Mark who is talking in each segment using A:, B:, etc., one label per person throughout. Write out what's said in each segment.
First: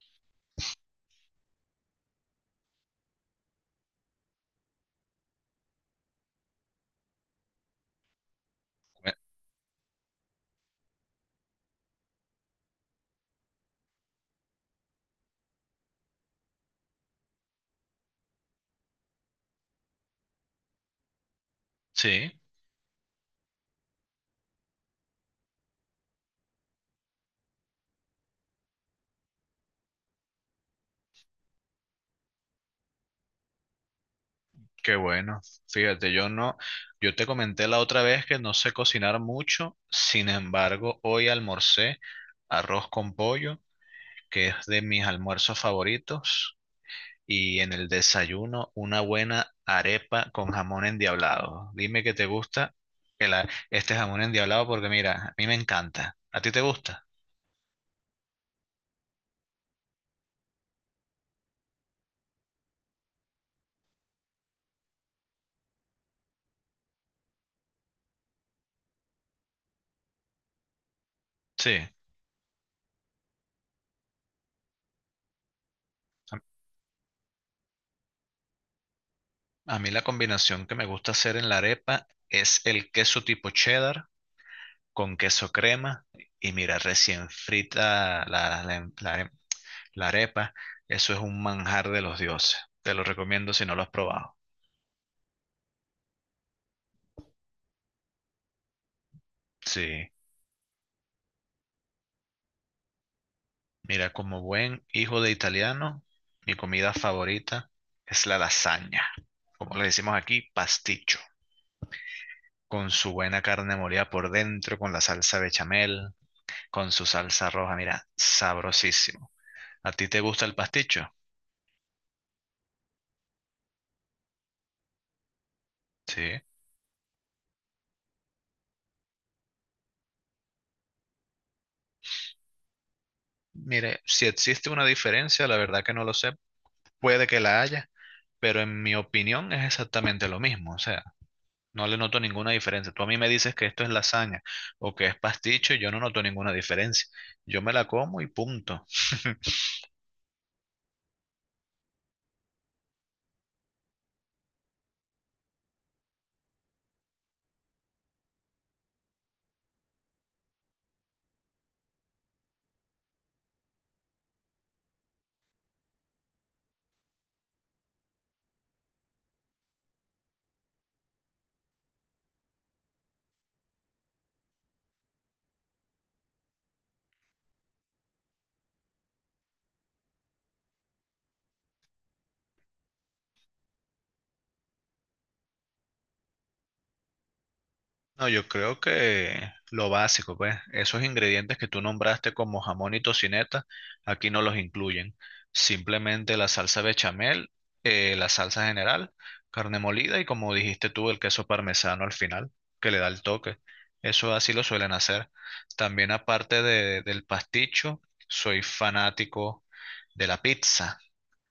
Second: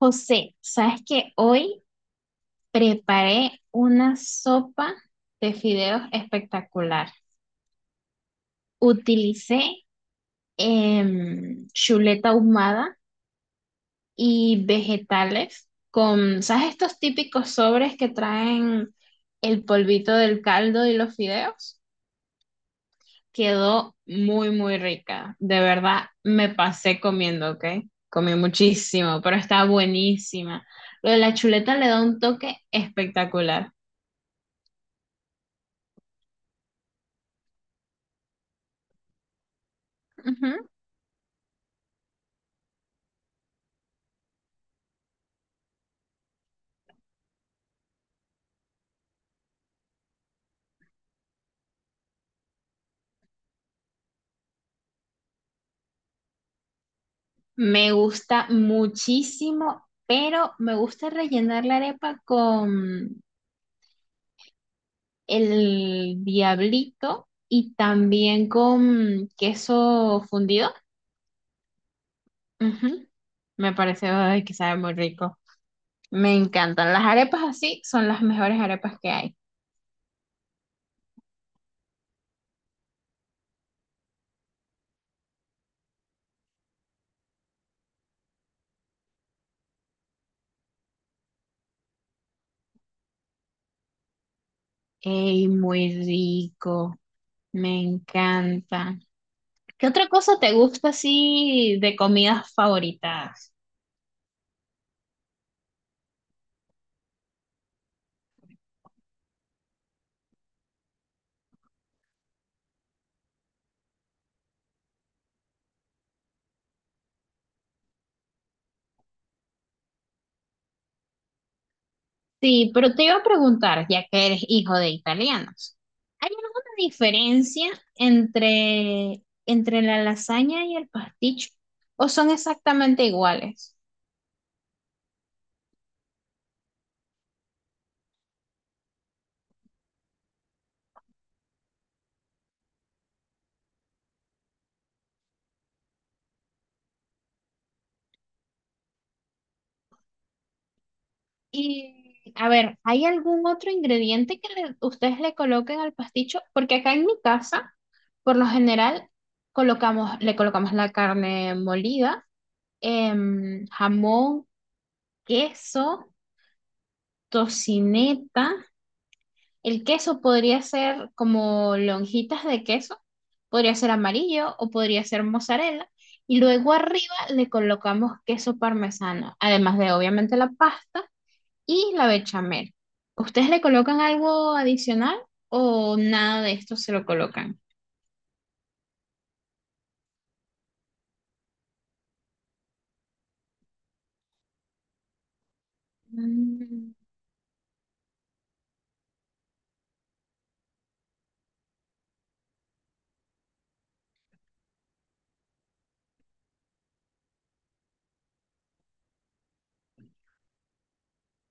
A: José, ¿sabes que hoy preparé una sopa de fideos espectacular?
B: Eh,
A: Utilicé chuleta ahumada y vegetales con, ¿sabes estos típicos sobres que traen el polvito del caldo y los fideos?
B: Sí,
A: Quedó muy, muy rica. De verdad, me pasé comiendo, ¿ok? Comí muchísimo, pero está buenísima. Lo de la chuleta le da un toque espectacular.
B: qué bueno. Fíjate, yo no, yo te comenté la otra vez que no sé cocinar mucho, sin
A: Ujú.
B: embargo, hoy almorcé arroz con pollo, que es de mis almuerzos favoritos, y en el desayuno una buena arepa con jamón endiablado. Dime que te gusta este jamón endiablado porque mira, a mí me encanta. ¿A ti te gusta?
A: Me gusta muchísimo, pero me gusta rellenar la arepa con el diablito y también con queso fundido.
B: Sí.
A: Ujú. Me parece ay, que sabe muy rico. Me
B: A
A: encantan. Las arepas así son las mejores arepas que hay.
B: a mí la combinación que me gusta hacer en la arepa es el queso tipo cheddar con queso crema y mira, recién frita la arepa. Eso es un manjar de los dioses. Te lo recomiendo si no lo has probado.
A: ¡Ey, muy rico! Me encanta. ¿Qué otra
B: Sí,
A: cosa te gusta así de comidas favoritas?
B: mira, como buen hijo de italiano, mi comida favorita es la lasaña, como le decimos aquí, pasticho, con su buena carne molida por dentro, con la salsa bechamel, con su salsa roja, mira, sabrosísimo. ¿A ti te gusta el pasticho?
A: Sí, pero te iba a preguntar, ya que eres hijo de italianos, ¿hay
B: Sí.
A: alguna diferencia entre la lasaña y el pasticho? ¿O son exactamente iguales?
B: Mire, si existe una diferencia, la verdad que no lo sé, puede que la haya, pero en mi opinión es exactamente lo mismo, o sea, no le noto ninguna diferencia. Tú a mí me dices que esto es lasaña o que es pasticho y yo no noto ninguna diferencia. Yo me la como y punto.
A: Y a ver, ¿hay algún otro ingrediente que ustedes le coloquen al pasticho? Porque acá en mi casa, por lo general, le colocamos la carne molida, jamón, queso, tocineta. El queso podría ser como lonjitas de queso, podría ser amarillo o podría ser mozzarella. Y luego arriba le colocamos queso parmesano, además de obviamente la pasta y la bechamel. ¿Ustedes le colocan algo adicional o nada de esto se lo colocan?
B: No, yo creo que lo básico, pues, esos ingredientes que tú nombraste como jamón y tocineta, aquí no los incluyen. Simplemente la salsa
A: Mm.
B: bechamel, la salsa general, carne molida y como dijiste tú, el queso parmesano al final, que le da el toque. Eso así lo suelen hacer. También del pasticho, soy fanático de la pizza,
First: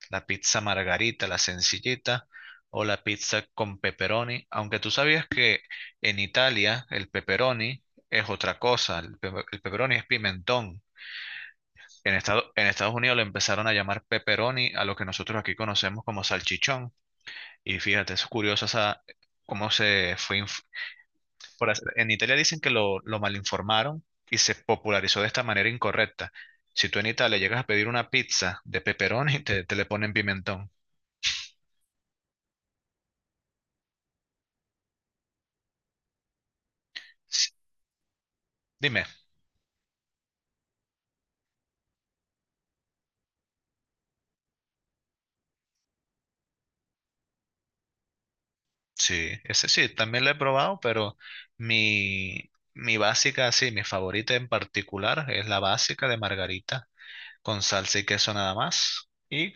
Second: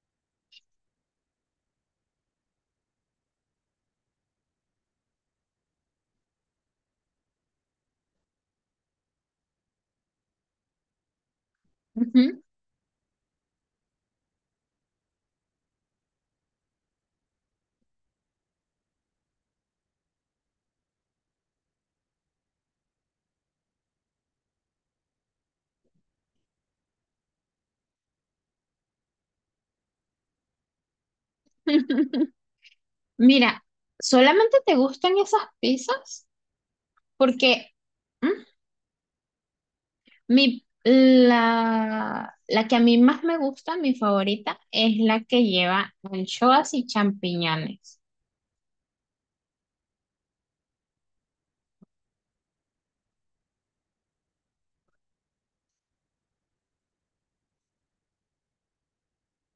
B: la pizza margarita, la sencillita, o la pizza con pepperoni, aunque tú sabías que en Italia el pepperoni es otra cosa, el pepperoni es pimentón. En
A: Ujú.
B: Estado- en Estados Unidos le empezaron a llamar pepperoni a lo que nosotros aquí conocemos como salchichón. Y fíjate, es curioso esa, cómo se fue en Italia dicen que lo malinformaron y se popularizó de esta manera incorrecta. Si tú en Italia llegas a pedir una pizza de pepperoni, te le ponen pimentón.
A: Mira, ¿solamente te gustan esas pizzas?
B: S-
A: Porque... mm,
B: Dime,
A: La que a mí más me gusta, mi favorita, es la que lleva anchoas y champiñones.
B: sí, ese sí, también lo he probado, pero mi básica, sí, mi favorita en particular es la básica de margarita, con salsa y queso nada más. Y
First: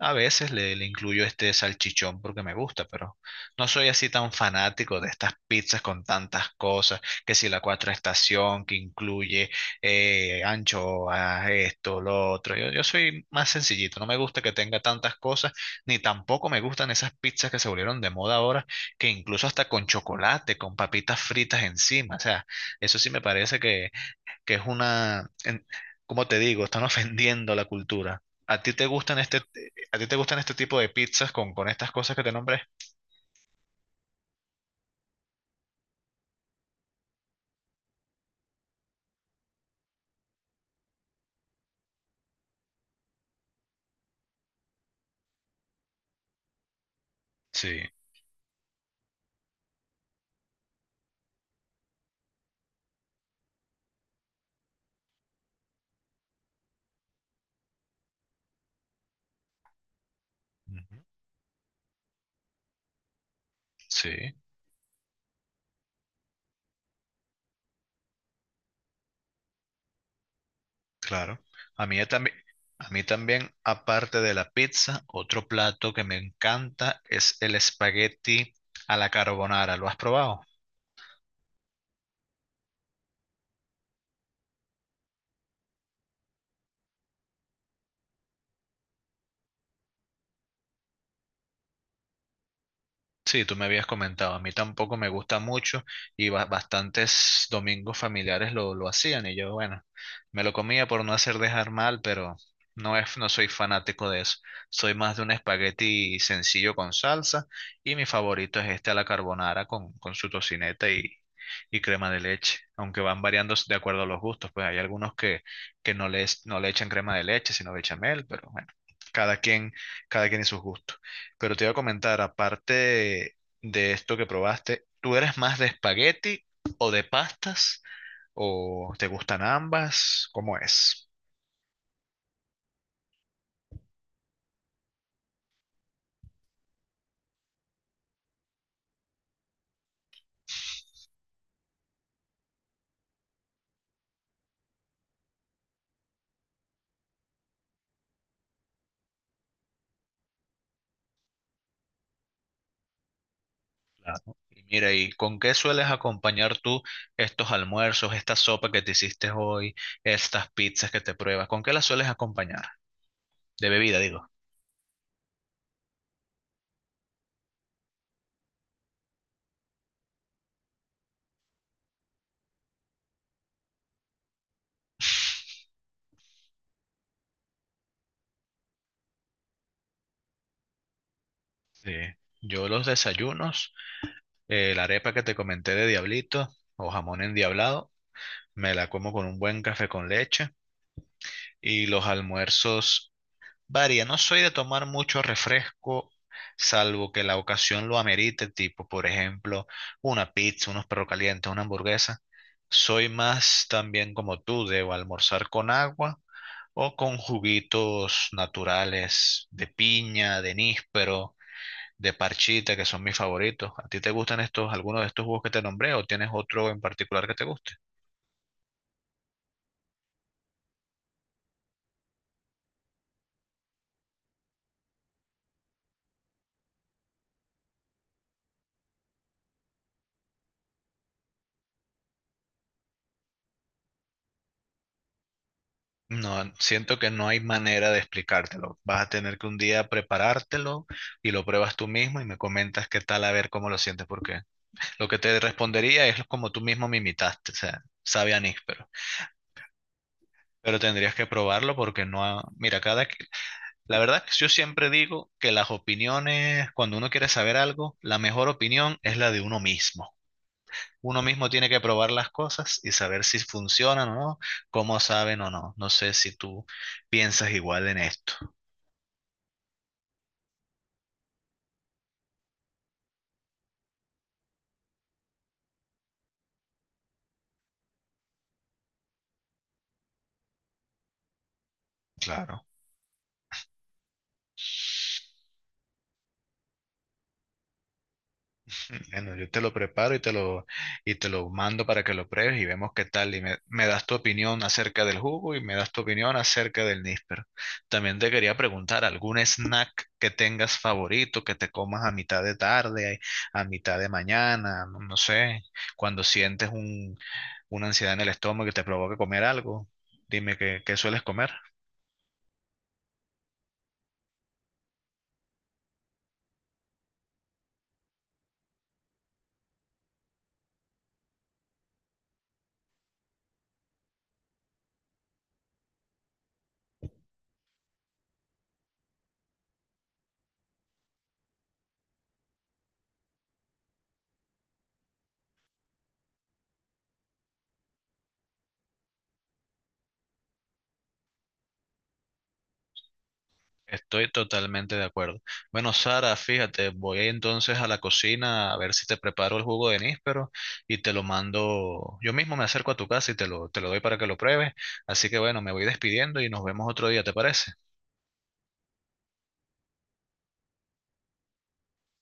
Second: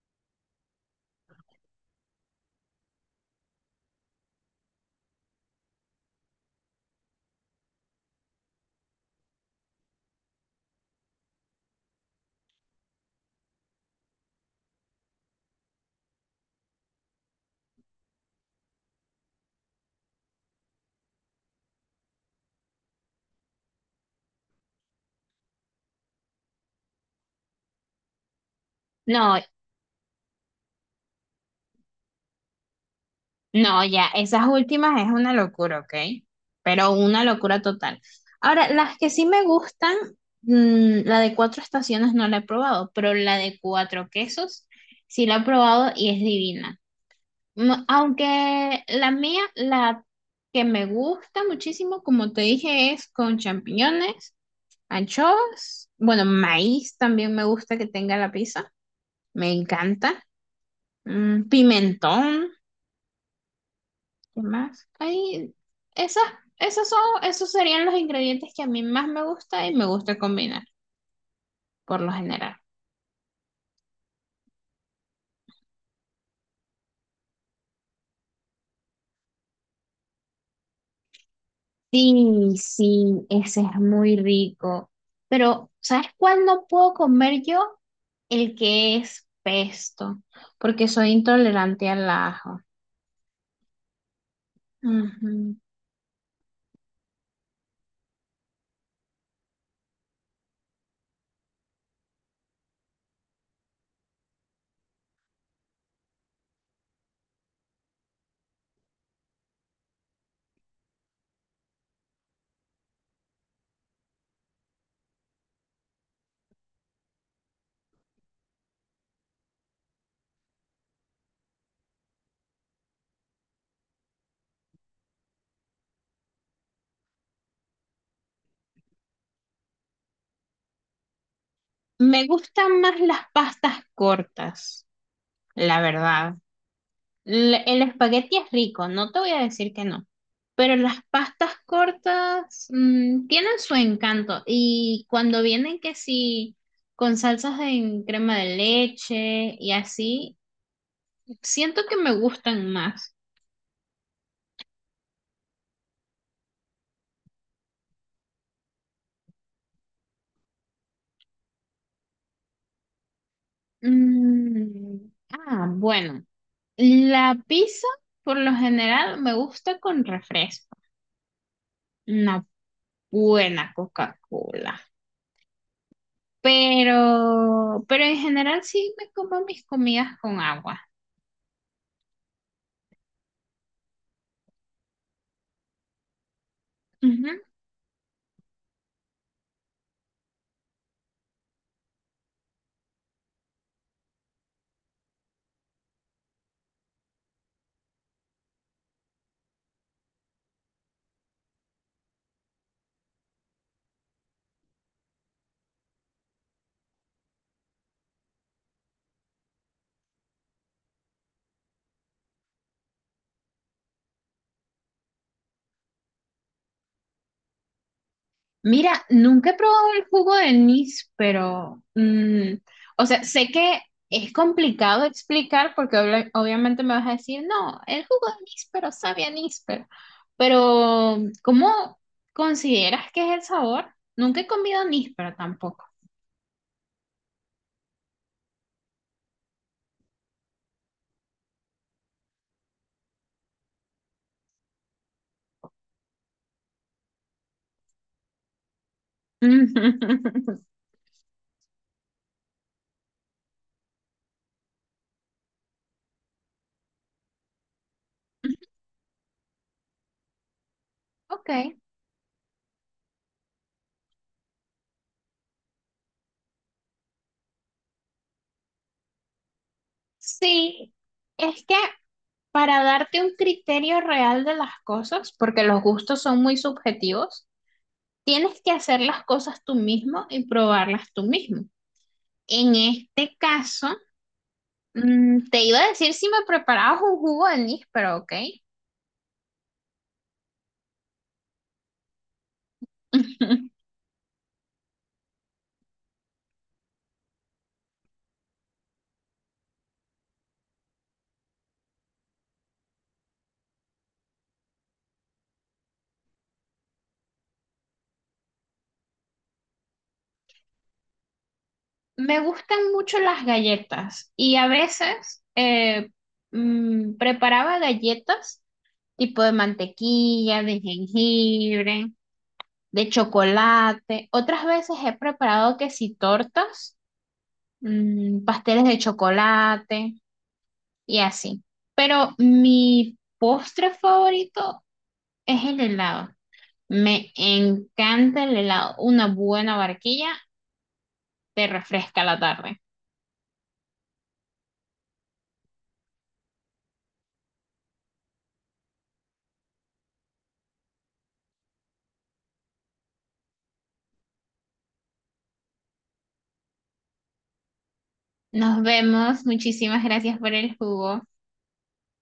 B: a veces le incluyo este salchichón porque me gusta, pero no soy así tan fanático de estas pizzas con tantas cosas, que si la cuatro estación que incluye anchoas, esto, lo otro. Yo soy más sencillito, no me gusta que tenga tantas cosas, ni tampoco me gustan esas pizzas que se volvieron de moda ahora, que incluso hasta con chocolate, con papitas fritas encima. O sea, eso sí me parece que es una, como te digo, están ofendiendo la cultura. ¿A ti te gustan
A: No,
B: este tipo de pizzas con estas cosas que te nombré?
A: no, ya, esas últimas es una locura, ¿ok? Pero una locura total. Ahora, las que sí me gustan, la de cuatro estaciones no la he probado, pero la de cuatro quesos sí la he probado y es divina.
B: Sí,
A: Aunque la mía, la que me gusta muchísimo, como te dije, es con champiñones. Anchoas, bueno, maíz también me gusta que tenga la pizza, me encanta.
B: ujú,
A: Pimentón,
B: sí,
A: ¿qué más? Esas, esos son, esos serían los ingredientes que a mí más me gusta y me gusta combinar,
B: claro. A
A: por
B: mí
A: lo
B: también,
A: general.
B: a mí también, aparte de la pizza, otro plato que me encanta es el espagueti a la carbonara. ¿Lo has probado?
A: Sí, sí, ese es muy rico. Pero, ¿sabes cuál no puedo comer yo? El que es pesto, porque soy intolerante al ajo.
B: Sí, tú me habías comentado, a mí tampoco me gusta
A: Ujú.
B: mucho y bastantes domingos familiares lo hacían y yo, bueno, me lo comía por no hacer dejar mal, pero no soy fanático de eso. Soy más de un espagueti sencillo con salsa y mi favorito es este a la carbonara con su tocineta y crema de leche, aunque van variando de acuerdo a los gustos, pues hay algunos que no les, no le echan crema de leche, sino bechamel, pero bueno, cada quien, cada quien y sus gustos. Pero te iba a comentar, aparte de, esto que probaste, ¿tú eres más de espagueti o de pastas? ¿O te gustan ambas? ¿Cómo es?
A: Me gustan más las pastas cortas, la verdad. El espagueti es rico, no te voy a decir que no, pero las pastas cortas tienen su encanto y cuando vienen que sí, con salsas en crema de leche y así, siento que me gustan más.
B: Claro. Y mira, ¿y con qué sueles acompañar tú estos almuerzos, esta sopa que te hiciste hoy, estas pizzas que te pruebas? ¿Con qué las sueles acompañar? De bebida, digo.
A: Mm, bueno, la pizza por lo general me gusta con refresco, una buena Coca-Cola. Pero en general sí me como mis comidas con agua.
B: Sí, yo los desayunos, la arepa que te comenté de diablito o jamón
A: Ujú.
B: endiablado, me la como con un buen café con leche y los almuerzos varía, no soy de tomar mucho refresco, salvo que la ocasión lo amerite, tipo, por ejemplo, una pizza, unos perros calientes, una hamburguesa. Soy más también como tú, debo almorzar con agua o con juguitos naturales de piña, de níspero, de parchita, que son mis favoritos. ¿A ti te gustan estos, algunos de estos jugos que te nombré o tienes otro en particular que te guste?
A: Mira, nunca he probado el jugo de anís, pero, o sea, sé que es complicado explicar porque obviamente me vas a decir, no, el jugo de anís, pero sabe a anís, pero, ¿cómo consideras que es el sabor? Nunca he comido anís, pero tampoco.
B: No, siento que no hay manera de explicártelo. Vas a tener que un día preparártelo y lo pruebas tú mismo y me comentas qué tal, a ver cómo lo sientes, porque lo que te respondería es como tú mismo me imitaste, o sea, sabe a níspero. Pero tendrías que probarlo porque no, mira, la verdad es que yo siempre digo que las opiniones, cuando uno quiere saber algo, la mejor opinión es la de uno mismo. Uno mismo
A: Ok,
B: tiene que probar las cosas y saber si funcionan o no, cómo saben o no. No sé si tú piensas igual en esto.
A: sí, es que para darte un criterio real de las cosas, porque los gustos son muy subjetivos, tienes que hacer las cosas tú mismo y probarlas tú mismo.
B: Claro.
A: En este caso, te iba a decir si me preparabas un jugo de anís, pero ok.
B: Bueno, yo te lo preparo y y te lo mando para que lo pruebes y vemos qué tal. Y me das tu opinión acerca del jugo y me das tu opinión acerca del níspero. También te quería preguntar, ¿algún snack que tengas favorito, que te comas a mitad de tarde, a mitad de mañana, no sé, cuando sientes una ansiedad en el estómago que te provoca comer algo? Dime qué sueles comer.
A: Me gustan mucho las galletas y a veces preparaba galletas tipo de mantequilla, de jengibre, de chocolate. Otras veces he preparado que si tortas, pasteles de chocolate y así. Pero mi postre favorito es el helado. Me encanta el helado. Una buena barquilla te refresca la tarde.
B: Estoy totalmente de acuerdo. Bueno, Sara, fíjate, voy entonces a la cocina a ver si te preparo el jugo de níspero y te lo mando. Yo mismo me acerco a tu casa y te lo doy para que lo pruebes. Así que bueno, me voy despidiendo y nos vemos otro día, ¿te parece?
A: Nos vemos. Muchísimas gracias por el jugo.